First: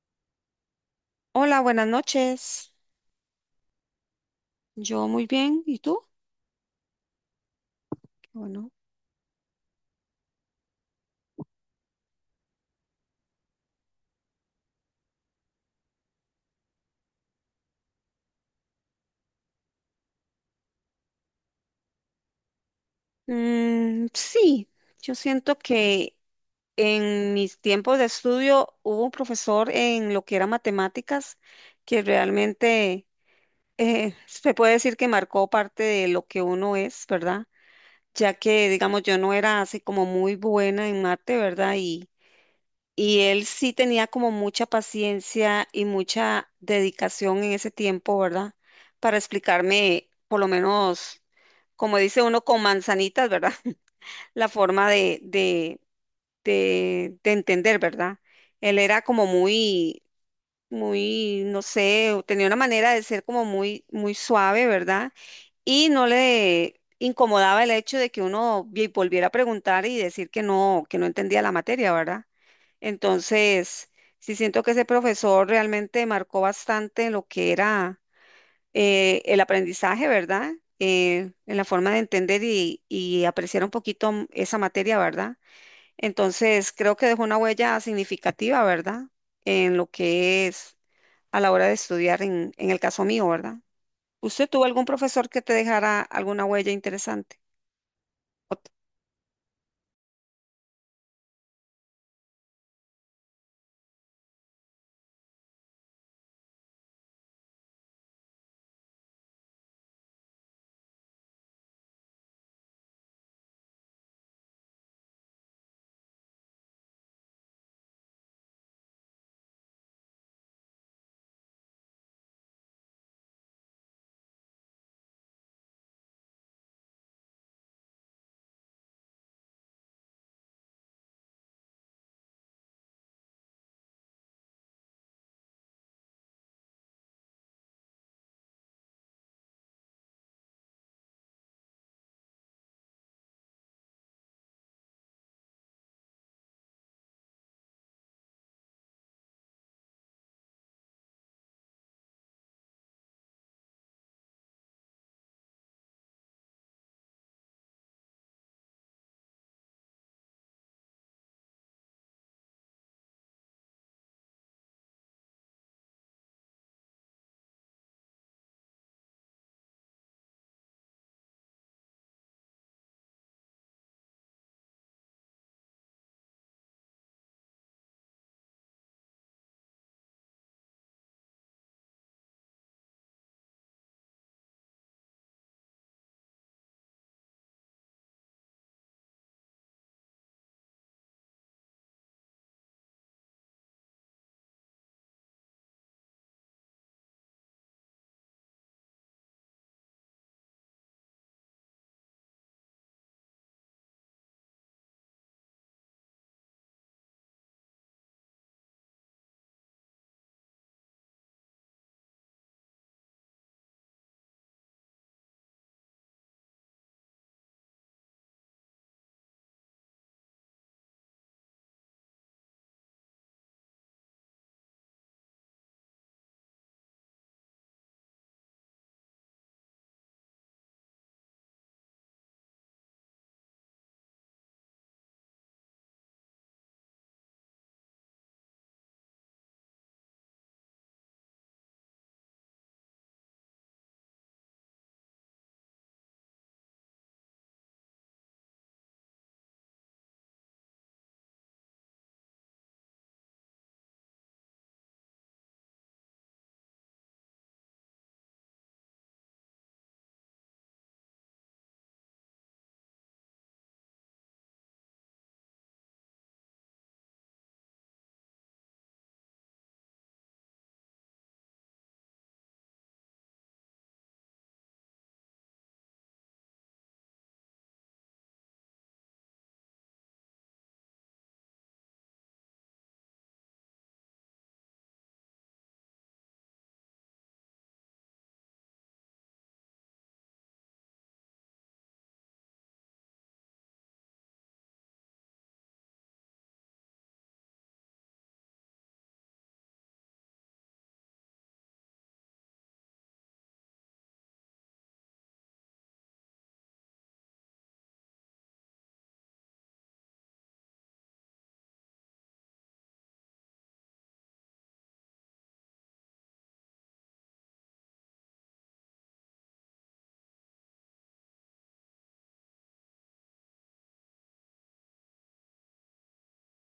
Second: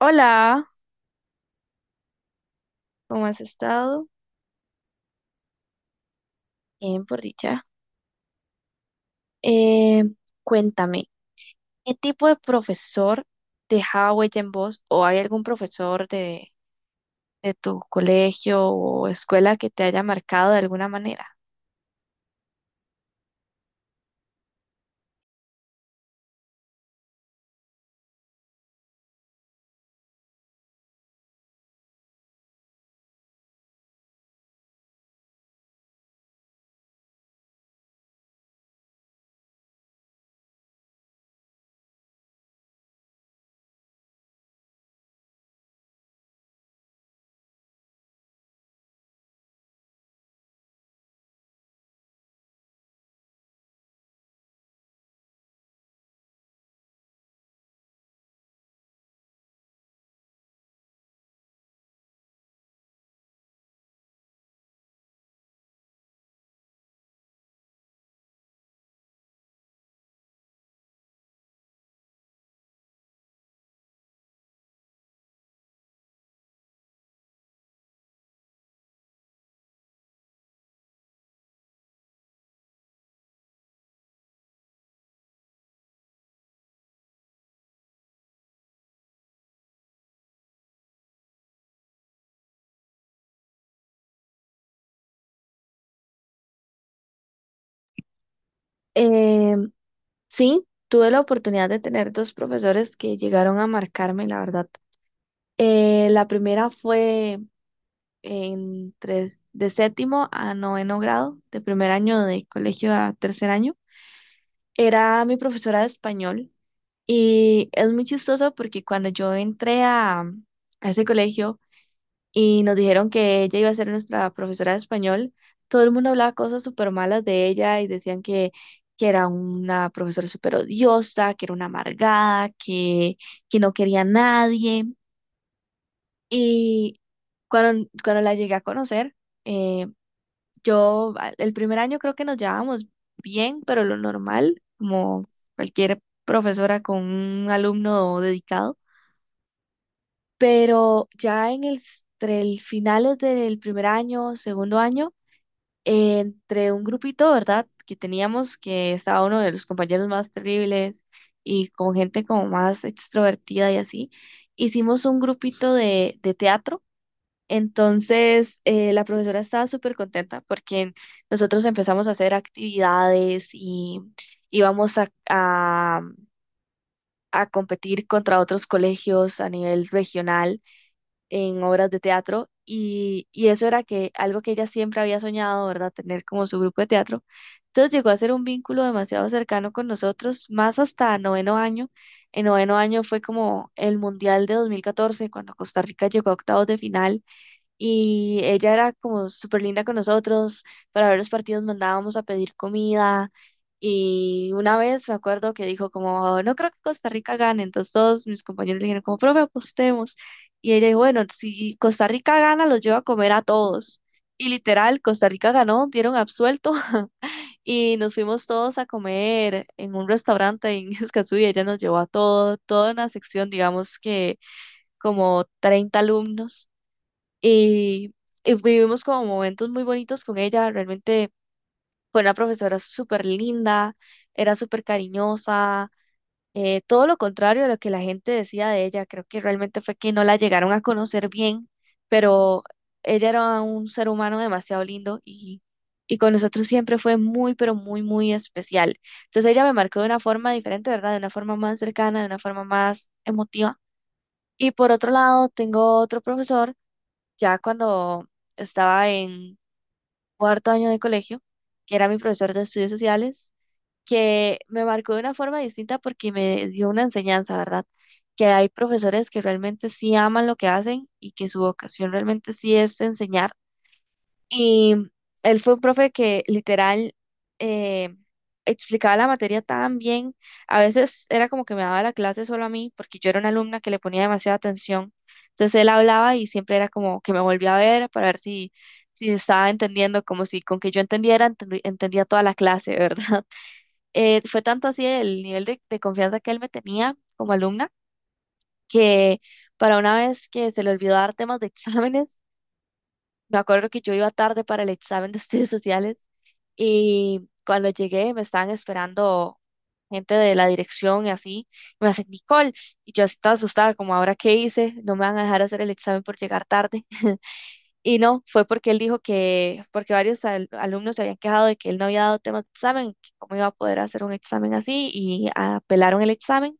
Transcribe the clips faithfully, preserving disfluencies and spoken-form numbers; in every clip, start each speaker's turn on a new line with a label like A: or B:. A: Hola,
B: Hola, buenas noches.
A: ¿cómo has estado?
B: Yo muy bien. ¿Y tú?
A: Bien, por dicha.
B: Qué bueno.
A: Eh, Cuéntame, ¿qué tipo de profesor dejaba huella en vos? ¿O hay algún profesor de, de tu colegio o escuela que te haya marcado de alguna manera?
B: Mm, sí, yo siento que en mis tiempos de estudio hubo un profesor en lo que era matemáticas que realmente eh, se puede decir que marcó parte de lo que uno es, ¿verdad? Ya que, digamos, yo no era así como muy buena en mate, ¿verdad? Y él sí tenía como mucha paciencia y mucha dedicación en ese tiempo, ¿verdad? Para explicarme, por lo menos, como dice uno, con manzanitas, ¿verdad? La forma de, de, de, de entender, ¿verdad? Él era como muy, muy, no sé, tenía una manera de ser como muy, muy suave, ¿verdad? Y no le incomodaba el hecho de que uno vi- volviera a preguntar y decir que no, que no entendía la materia, ¿verdad? Entonces, sí siento que ese profesor realmente marcó bastante lo que era eh, el aprendizaje, ¿verdad? Eh, en la forma de entender y, y apreciar un poquito m- esa materia, ¿verdad? Entonces, creo que dejó una huella significativa, ¿verdad? En lo que es a la hora de estudiar, en, en el caso mío, ¿verdad? ¿Usted tuvo algún profesor que te dejara alguna huella interesante?
A: Eh, sí, tuve la oportunidad de tener dos profesores que llegaron a marcarme, la verdad. Eh, la primera fue entre, de séptimo a noveno grado, de primer año de colegio a tercer año. Era mi profesora de español. Y es muy chistoso porque cuando yo entré a, a ese colegio y nos dijeron que ella iba a ser nuestra profesora de español, todo el mundo hablaba cosas súper malas de ella y decían que, que era una profesora súper odiosa, que era una amargada, que, que no quería a nadie. Y cuando, cuando la llegué a conocer, eh, yo a- el primer año creo que nos llevábamos bien, pero lo normal, como cualquier profesora con un alumno dedicado. Pero ya en el, entre el finales del primer año, segundo año, eh, entre un grupito, ¿verdad? Que teníamos, que estaba uno de los compañeros más terribles y con gente como más extrovertida y así, hicimos un grupito de, de teatro. Entonces, eh, la profesora estaba súper contenta porque nosotros empezamos a hacer actividades y íbamos a, a a competir contra otros colegios a nivel regional en obras de teatro y, y eso era que algo que ella siempre había soñado, ¿verdad? Tener como su grupo de teatro. Entonces llegó a ser un vínculo demasiado cercano con nosotros, más hasta noveno año. En noveno año fue como el Mundial de dos mil catorce, cuando Costa Rica llegó a octavos de final y ella era como súper linda con nosotros. Para ver los partidos mandábamos a pedir comida. Y una vez me acuerdo que dijo como, no creo que Costa Rica gane. Entonces todos mis compañeros le dijeron como, profe, apostemos. Y ella dijo, bueno, si Costa Rica gana, los llevo a comer a todos. Y literal, Costa Rica ganó, dieron absuelto. Y nos fuimos todos a comer en un restaurante en Escazú y ella nos llevó a todo, toda una sección, digamos que como treinta alumnos y, y vivimos como momentos muy bonitos con ella. Realmente fue una profesora súper linda, era súper cariñosa, eh, todo lo contrario a lo que la gente decía de ella. Creo que realmente fue que no la llegaron a conocer bien, pero ella era un ser humano demasiado lindo y, y con nosotros siempre fue muy, pero muy, muy especial. Entonces ella me marcó de una forma diferente, ¿verdad? De una forma más cercana, de una forma más emotiva. Y por otro lado, tengo otro profesor ya cuando estaba en cuarto año de colegio, que era mi profesor de estudios sociales, que me marcó de una forma distinta porque me dio una enseñanza, ¿verdad? Que hay profesores que realmente sí aman lo que hacen y que su vocación realmente sí es enseñar y él fue un profe que literal eh, explicaba la materia tan bien. A veces era como que me daba la clase solo a mí, porque yo era una alumna que le ponía demasiada atención. Entonces él hablaba y siempre era como que me volvía a ver para ver si, si estaba entendiendo, como si con que yo entendiera, entendi- entendía toda la clase, ¿verdad? Eh, fue tanto así el nivel de, de confianza que él me tenía como alumna, que para una vez que se le olvidó dar temas de exámenes, me acuerdo que yo iba tarde para el examen de estudios sociales y cuando llegué me estaban esperando gente de la dirección y así. Y me hacen, Nicole, y yo así toda asustada, como ahora qué hice, no me van a dejar hacer el examen por llegar tarde. Y no, fue porque él dijo que, porque varios al- alumnos se habían quejado de que él no había dado temas de examen, que cómo iba a poder hacer un examen así y apelaron el examen.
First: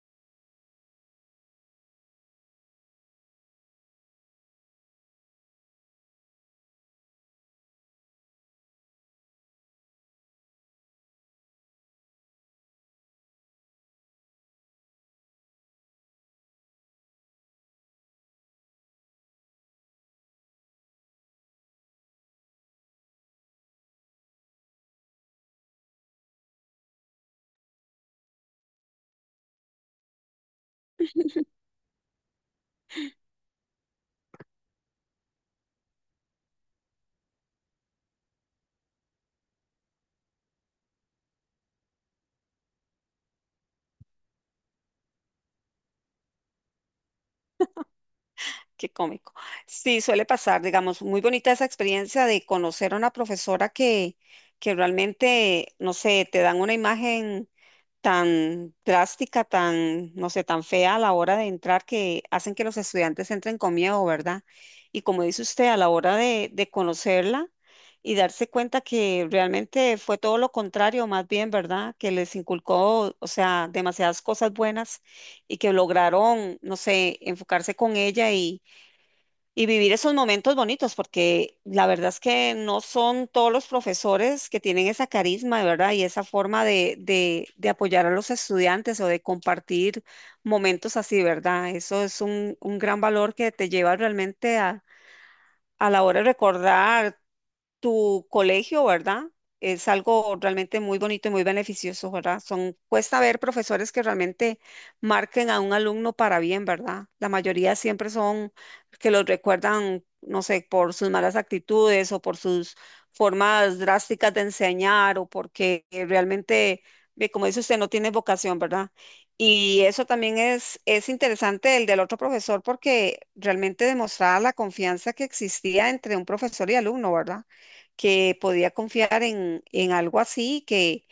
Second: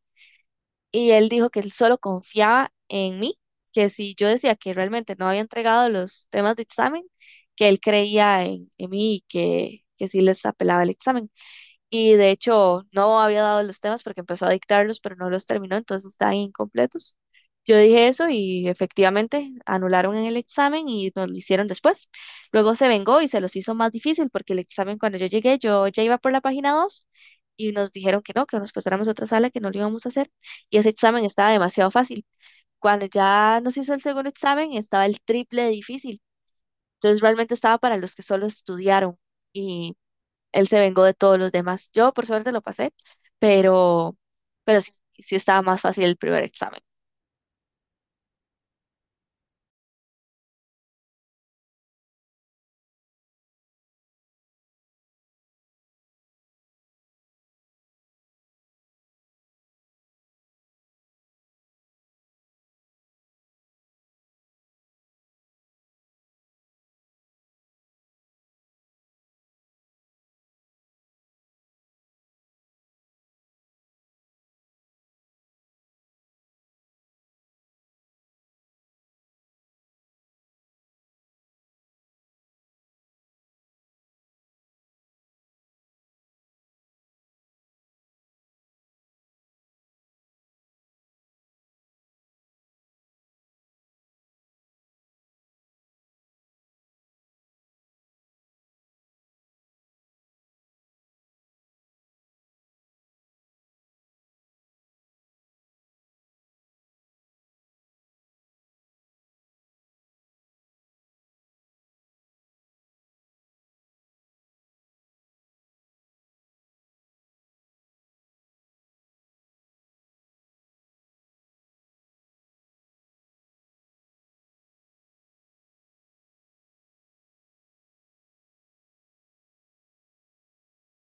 A: Y él dijo que él solo confiaba en mí, que si yo decía que realmente no había entregado los temas de examen, que él creía en, en mí y que, que sí les apelaba el examen. Y de hecho, no había dado los temas porque empezó a dictarlos, pero no los terminó, entonces están incompletos. Yo dije eso y efectivamente anularon en el examen y nos lo hicieron después. Luego se vengó y se los hizo más difícil porque el examen cuando yo llegué, yo ya iba por la página dos y nos dijeron que no, que nos pasáramos a otra sala, que no lo íbamos a hacer. Y ese examen estaba demasiado fácil. Cuando ya nos hizo el segundo examen, estaba el triple de difícil. Entonces realmente estaba para los que solo estudiaron, él se vengó de todos los demás. Yo, por suerte, lo pasé, pero, pero sí, sí estaba más fácil el primer examen.
B: Qué cómico. Sí, suele pasar, digamos, muy bonita esa experiencia de conocer a una profesora que, que realmente, no sé, te dan una imagen tan drástica, tan, no sé, tan fea a la hora de entrar que hacen que los estudiantes entren con miedo, ¿verdad? Y como dice usted, a la hora de, de conocerla y darse cuenta que realmente fue todo lo contrario, más bien, ¿verdad? Que les inculcó, o sea, demasiadas cosas buenas y que lograron, no sé, enfocarse con ella y y vivir esos momentos bonitos, porque la verdad es que no son todos los profesores que tienen esa carisma, ¿verdad? Y esa forma de, de, de apoyar a los estudiantes o de compartir momentos así, ¿verdad? Eso es un, un gran valor que te lleva realmente a, a la hora de recordar tu colegio, ¿verdad? Es algo realmente muy bonito y muy beneficioso, ¿verdad? Son, cuesta ver profesores que realmente marquen a un alumno para bien, ¿verdad? La mayoría siempre son que los recuerdan, no sé, por sus malas actitudes o por sus formas drásticas de enseñar o porque eh, realmente, ve, como dice usted, no tiene vocación, ¿verdad? Y eso también es, es interesante el del otro profesor porque realmente demostraba la confianza que existía entre un profesor y alumno, ¿verdad? Que podía confiar en, en algo así que,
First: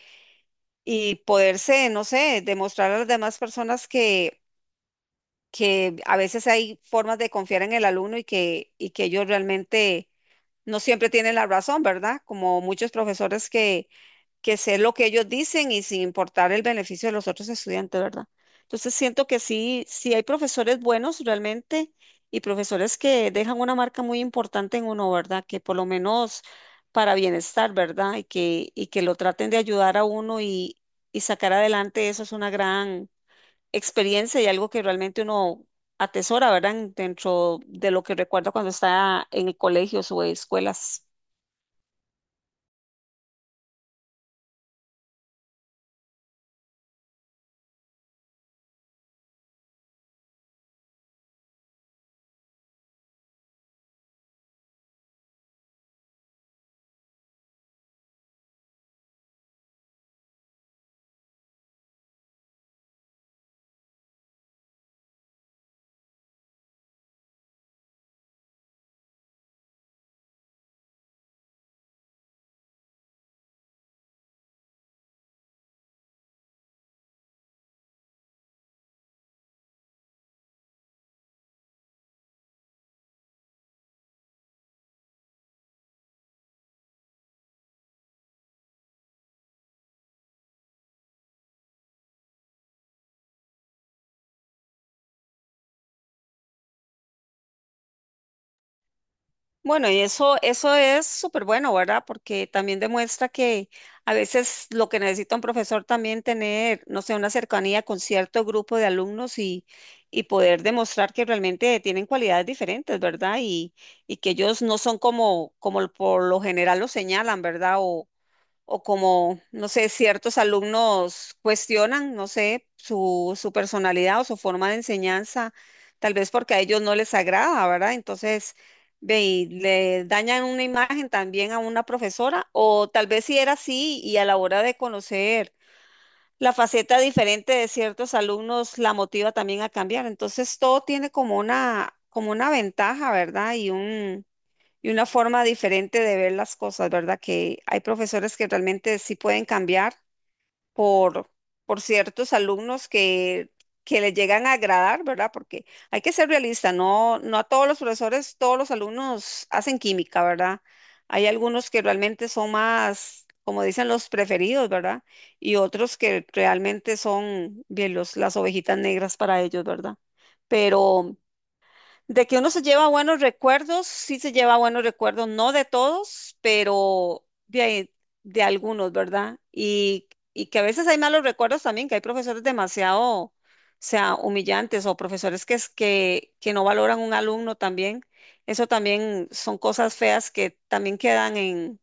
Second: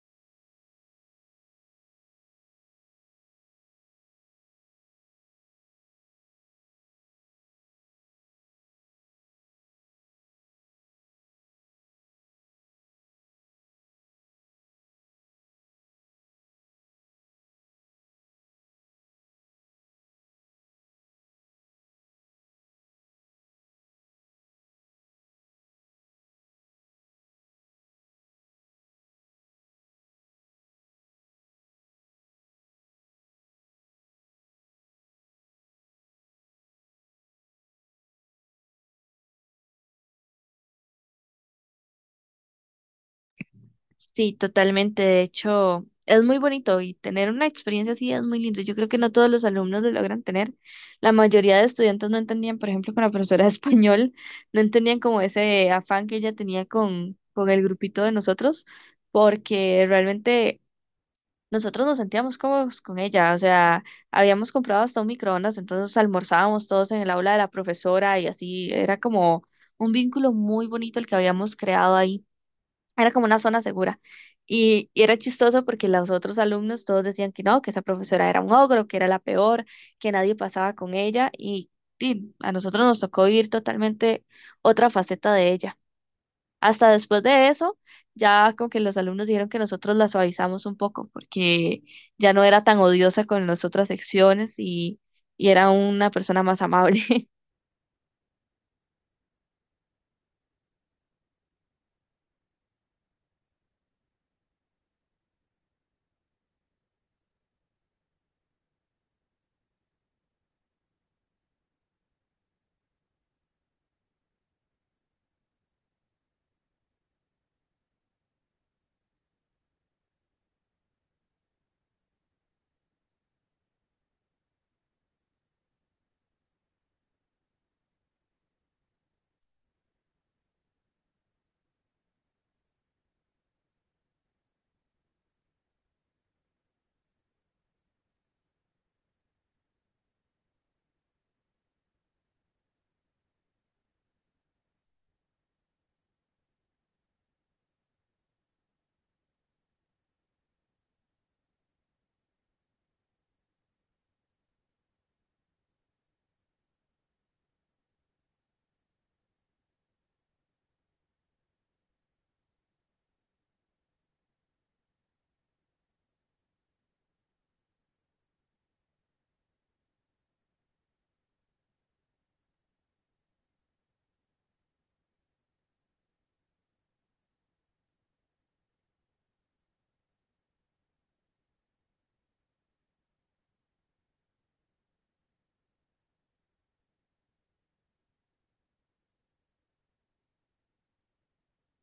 B: y poderse, no sé, demostrar a las demás personas que, que a veces hay formas de confiar en el alumno y que, y que ellos realmente no siempre tienen la razón, ¿verdad? Como muchos profesores que, que sé lo que ellos dicen y sin importar el beneficio de los otros estudiantes, ¿verdad? Entonces siento que sí, sí hay profesores buenos realmente y profesores que dejan una marca muy importante en uno, ¿verdad? Que por lo menos para bienestar, ¿verdad? Y que, y que lo traten de ayudar a uno y, y sacar adelante, eso es una gran experiencia y algo que realmente uno atesora, ¿verdad? en- Dentro de lo que recuerda cuando está en el colegio o escuelas.
A: Sí, totalmente. De hecho, es muy bonito y tener una experiencia así es muy lindo. Yo creo que no todos los alumnos lo logran tener. La mayoría de estudiantes no entendían, por ejemplo, con la profesora de español, no entendían como ese afán que ella tenía con, con el grupito de nosotros, porque realmente nosotros nos sentíamos cómodos con ella, o sea, habíamos comprado hasta un microondas, entonces almorzábamos todos en el aula de la profesora y así, era como un vínculo muy bonito el que habíamos creado ahí, era como una zona segura. Y, y era chistoso porque los otros alumnos todos decían que no, que esa profesora era un ogro, que era la peor, que nadie pasaba con ella y, y a nosotros nos tocó vivir totalmente otra faceta de ella. Hasta después de eso, ya como que los alumnos dijeron que nosotros la suavizamos un poco porque ya no era tan odiosa con las otras secciones y, y era una persona más amable.
B: Bueno, y eso, eso es súper bueno, ¿verdad? Porque también demuestra que a veces lo que necesita un profesor también tener, no sé, una cercanía con cierto grupo de alumnos y, y poder demostrar que realmente tienen cualidades diferentes, ¿verdad? Y, y que ellos no son como, como por lo general lo señalan, ¿verdad? O como, no sé, ciertos alumnos cuestionan, no sé, su, su personalidad o su forma de enseñanza, tal vez porque a ellos no les agrada, ¿verdad? Entonces, ve, y le dañan una imagen también a una profesora, o tal vez si era así y a la hora de conocer la faceta diferente de ciertos alumnos la motiva también a cambiar. Entonces, todo tiene como una, como una ventaja, ¿verdad? Y un y una forma diferente de ver las cosas, ¿verdad? Que hay profesores que realmente sí pueden cambiar por, por ciertos alumnos que, que les llegan a agradar, ¿verdad? Porque hay que ser realista, no, no a todos los profesores, todos los alumnos hacen química, ¿verdad? Hay algunos que realmente son más, como dicen, los preferidos, ¿verdad? Y otros que realmente son bien los, las ovejitas negras para ellos, ¿verdad? Pero de que uno se lleva buenos recuerdos, sí se lleva buenos recuerdos, no de todos, pero de, ahí- de algunos, ¿verdad? Y, y que a veces hay malos recuerdos también, que hay profesores demasiado, o sea, humillantes o profesores que, es- que, que no valoran un alumno también. Eso también son cosas feas que también quedan en,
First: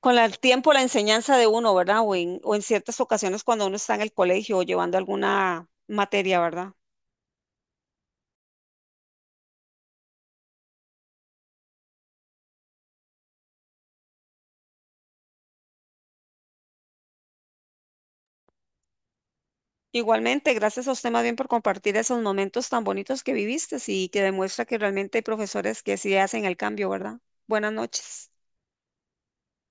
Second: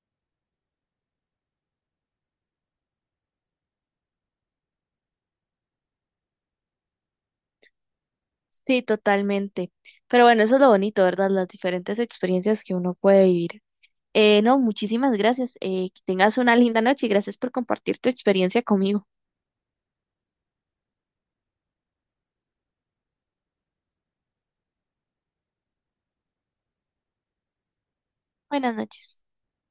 B: con la- el tiempo, la enseñanza de uno, ¿verdad? O en, o en ciertas ocasiones cuando uno está en el colegio o llevando alguna materia, ¿verdad?
A: Sí, totalmente. Pero bueno, eso es lo bonito, ¿verdad? Las diferentes experiencias que uno puede vivir. Eh, no, muchísimas gracias. Eh, que tengas una linda noche y gracias por compartir tu experiencia conmigo.
B: Igualmente, gracias a usted más bien por compartir esos momentos tan bonitos que viviste y que demuestra que realmente hay profesores que sí hacen el cambio, ¿verdad? Buenas noches.
A: Buenas noches.